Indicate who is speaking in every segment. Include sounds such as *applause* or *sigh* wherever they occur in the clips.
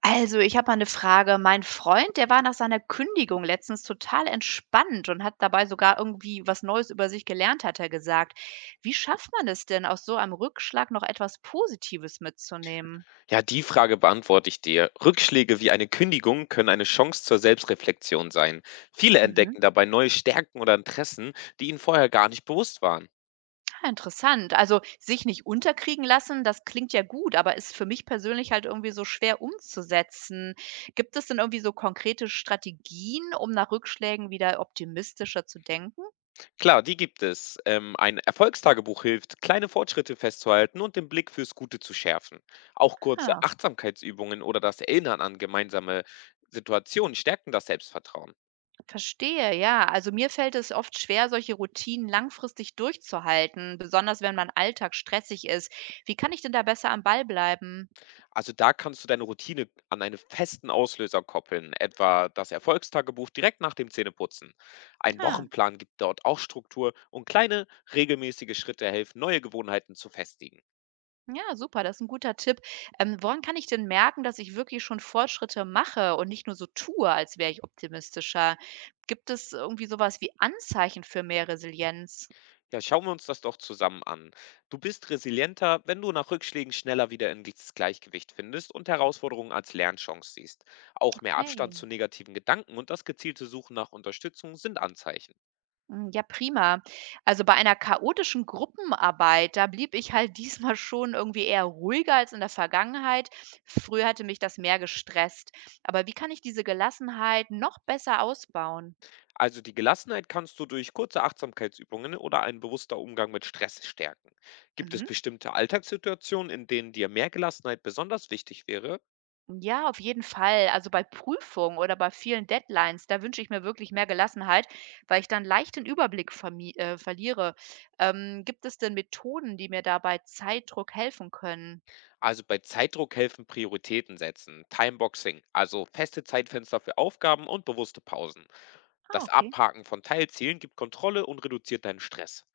Speaker 1: Also, ich habe mal eine Frage. Mein Freund, der war nach seiner Kündigung letztens total entspannt und hat dabei sogar irgendwie was Neues über sich gelernt, hat er gesagt. Wie schafft man es denn, aus so einem Rückschlag noch etwas Positives mitzunehmen?
Speaker 2: Ja, die Frage beantworte ich dir. Rückschläge wie eine Kündigung können eine Chance zur Selbstreflexion sein. Viele
Speaker 1: Mhm.
Speaker 2: entdecken dabei neue Stärken oder Interessen, die ihnen vorher gar nicht bewusst waren.
Speaker 1: Ah, interessant. Also, sich nicht unterkriegen lassen, das klingt ja gut, aber ist für mich persönlich halt irgendwie so schwer umzusetzen. Gibt es denn irgendwie so konkrete Strategien, um nach Rückschlägen wieder optimistischer zu denken?
Speaker 2: Klar, die gibt es. Ein Erfolgstagebuch hilft, kleine Fortschritte festzuhalten und den Blick fürs Gute zu schärfen. Auch kurze
Speaker 1: Ah.
Speaker 2: Achtsamkeitsübungen oder das Erinnern an gemeinsame Situationen stärken das Selbstvertrauen.
Speaker 1: Verstehe, ja. Also mir fällt es oft schwer, solche Routinen langfristig durchzuhalten, besonders wenn mein Alltag stressig ist. Wie kann ich denn da besser am Ball bleiben?
Speaker 2: Also, da kannst du deine Routine an einen festen Auslöser koppeln, etwa das Erfolgstagebuch direkt nach dem Zähneputzen. Ein
Speaker 1: Ah,
Speaker 2: Wochenplan gibt dort auch Struktur und kleine, regelmäßige Schritte helfen, neue Gewohnheiten zu festigen.
Speaker 1: ja, super, das ist ein guter Tipp. Woran kann ich denn merken, dass ich wirklich schon Fortschritte mache und nicht nur so tue, als wäre ich optimistischer? Gibt es irgendwie sowas wie Anzeichen für mehr Resilienz?
Speaker 2: Ja, schauen wir uns das doch zusammen an. Du bist resilienter, wenn du nach Rückschlägen schneller wieder ins Gleichgewicht findest und Herausforderungen als Lernchance siehst. Auch mehr Abstand
Speaker 1: Okay.
Speaker 2: zu negativen Gedanken und das gezielte Suchen nach Unterstützung sind Anzeichen.
Speaker 1: Hm, ja, prima. Also, bei einer chaotischen Gruppenarbeit, da blieb ich halt *laughs* diesmal schon irgendwie eher ruhiger als in der Vergangenheit. Früher hatte mich das mehr gestresst. Aber wie kann ich diese Gelassenheit noch besser ausbauen?
Speaker 2: Also die Gelassenheit kannst du durch kurze Achtsamkeitsübungen oder einen bewusster Umgang mit Stress stärken. Gibt es
Speaker 1: Mhm.
Speaker 2: bestimmte Alltagssituationen, in denen dir mehr Gelassenheit besonders wichtig wäre?
Speaker 1: Ja, auf jeden Fall. Also, bei Prüfungen oder bei vielen Deadlines, da wünsche ich mir wirklich mehr Gelassenheit, weil ich dann leicht den Überblick vermi verliere. Gibt es denn Methoden, die mir dabei Zeitdruck helfen können?
Speaker 2: Also bei Zeitdruck helfen Prioritäten setzen, Timeboxing, also feste Zeitfenster für Aufgaben und bewusste Pausen.
Speaker 1: Ah,
Speaker 2: Das
Speaker 1: okay.
Speaker 2: Abhaken von Teilzielen gibt Kontrolle und reduziert deinen Stress.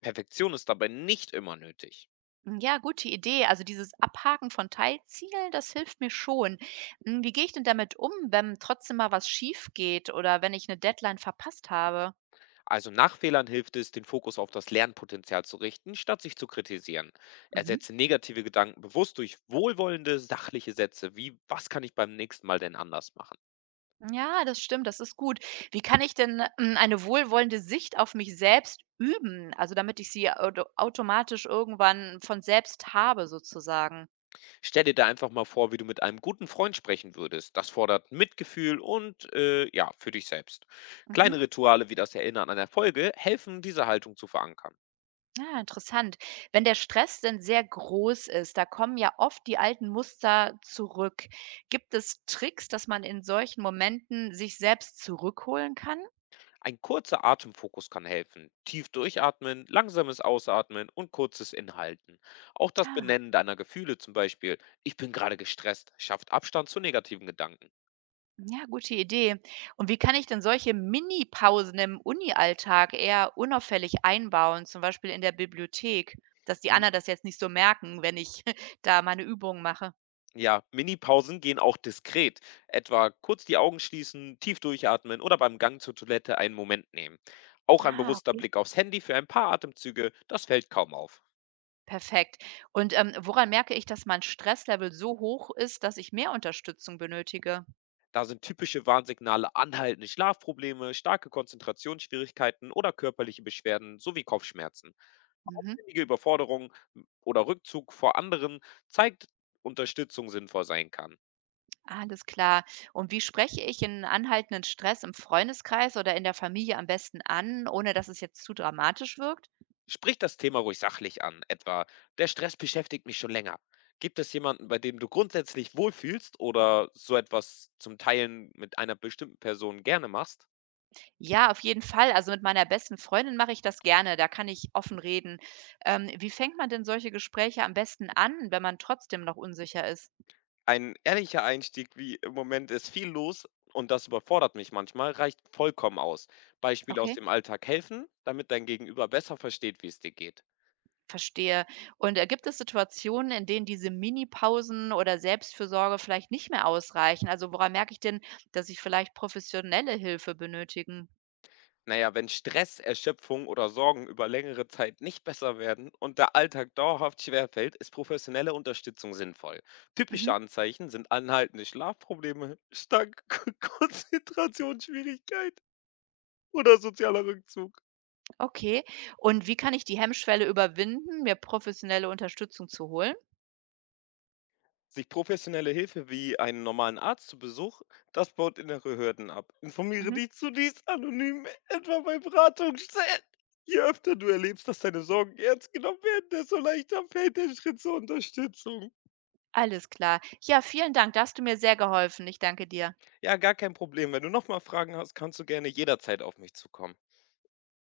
Speaker 2: Perfektion ist dabei nicht immer nötig.
Speaker 1: Hm, ja, gute Idee. Also dieses Abhaken von Teilzielen, das hilft mir schon. Hm, wie gehe ich denn damit um, wenn trotzdem mal was schief geht oder wenn ich eine Deadline verpasst habe?
Speaker 2: Also nach Fehlern hilft es, den Fokus auf das Lernpotenzial zu richten, statt sich zu kritisieren.
Speaker 1: Mhm.
Speaker 2: Ersetze negative Gedanken bewusst durch wohlwollende, sachliche Sätze wie: Was kann ich beim nächsten Mal denn anders machen?
Speaker 1: Ja, das stimmt, das ist gut. Wie kann ich denn, hm, eine wohlwollende Sicht auf mich selbst üben, also damit ich sie automatisch irgendwann von selbst habe sozusagen?
Speaker 2: Stell dir da einfach mal vor, wie du mit einem guten Freund sprechen würdest. Das fordert Mitgefühl und ja, für dich selbst.
Speaker 1: Mhm.
Speaker 2: Kleine Rituale wie das Erinnern an Erfolge helfen, diese Haltung zu verankern.
Speaker 1: Ah, interessant. Wenn der Stress denn sehr groß ist, da kommen ja oft die alten Muster zurück. Gibt es Tricks, dass man in solchen Momenten sich selbst zurückholen kann?
Speaker 2: Ein kurzer Atemfokus kann helfen. Tief durchatmen, langsames Ausatmen und kurzes Inhalten. Auch das
Speaker 1: Ah,
Speaker 2: Benennen deiner Gefühle, zum Beispiel, ich bin gerade gestresst, schafft Abstand zu negativen Gedanken.
Speaker 1: ja, gute Idee. Und wie kann ich denn solche Mini-Pausen im Uni-Alltag eher unauffällig einbauen, zum Beispiel in der Bibliothek, dass die
Speaker 2: M-
Speaker 1: Anna das jetzt nicht so merken, wenn ich *laughs* da meine Übungen mache?
Speaker 2: Ja, Mini-Pausen gehen auch diskret. Etwa kurz die Augen schließen, tief durchatmen oder beim Gang zur Toilette einen Moment nehmen. Auch ein
Speaker 1: Ah,
Speaker 2: bewusster
Speaker 1: okay.
Speaker 2: Blick aufs Handy für ein paar Atemzüge, das fällt kaum auf.
Speaker 1: Perfekt. Und woran merke ich, dass mein Stresslevel so hoch ist, dass ich mehr Unterstützung benötige?
Speaker 2: Da sind typische Warnsignale: anhaltende Schlafprobleme, starke Konzentrationsschwierigkeiten oder körperliche Beschwerden sowie Kopfschmerzen.
Speaker 1: Mhm.
Speaker 2: Aufwendige Überforderung oder Rückzug vor anderen zeigt, Unterstützung sinnvoll sein kann.
Speaker 1: Alles klar. Und wie spreche ich in anhaltenden Stress im Freundeskreis oder in der Familie am besten an, ohne dass es jetzt zu dramatisch wirkt?
Speaker 2: Sprich das Thema ruhig sachlich an, etwa: der Stress beschäftigt mich schon länger. Gibt es jemanden, bei dem du grundsätzlich wohlfühlst oder so etwas zum Teilen mit einer bestimmten Person gerne machst?
Speaker 1: Ja, auf jeden Fall. Also, mit meiner besten Freundin mache ich das gerne, da kann ich offen reden. Wie fängt man denn solche Gespräche am besten an, wenn man trotzdem noch unsicher ist?
Speaker 2: Ein ehrlicher Einstieg wie: im Moment ist viel los und das überfordert mich manchmal, reicht vollkommen aus. Beispiele aus
Speaker 1: Okay,
Speaker 2: dem Alltag helfen, damit dein Gegenüber besser versteht, wie es dir geht.
Speaker 1: verstehe. Und, gibt es Situationen, in denen diese Minipausen oder Selbstfürsorge vielleicht nicht mehr ausreichen? Also, woran merke ich denn, dass ich vielleicht professionelle Hilfe benötigen?
Speaker 2: Naja, wenn Stress, Erschöpfung oder Sorgen über längere Zeit nicht besser werden und der Alltag dauerhaft schwerfällt, ist professionelle Unterstützung sinnvoll. Typische
Speaker 1: Mhm.
Speaker 2: Anzeichen sind anhaltende Schlafprobleme, starke *laughs* Konzentrationsschwierigkeit oder sozialer Rückzug.
Speaker 1: Okay. Und wie kann ich die Hemmschwelle überwinden, mir professionelle Unterstützung zu holen?
Speaker 2: Sich professionelle Hilfe wie einen normalen Arzt zu Besuch, das baut innere Hürden ab. Informiere
Speaker 1: Mhm.
Speaker 2: dich zunächst anonym, etwa bei Beratungsstellen. Je öfter du erlebst, dass deine Sorgen ernst genommen werden, desto leichter fällt der Schritt zur Unterstützung.
Speaker 1: Alles klar. Ja, vielen Dank. Da hast du mir sehr geholfen. Ich danke dir.
Speaker 2: Ja, gar kein Problem. Wenn du nochmal Fragen hast, kannst du gerne jederzeit auf mich zukommen.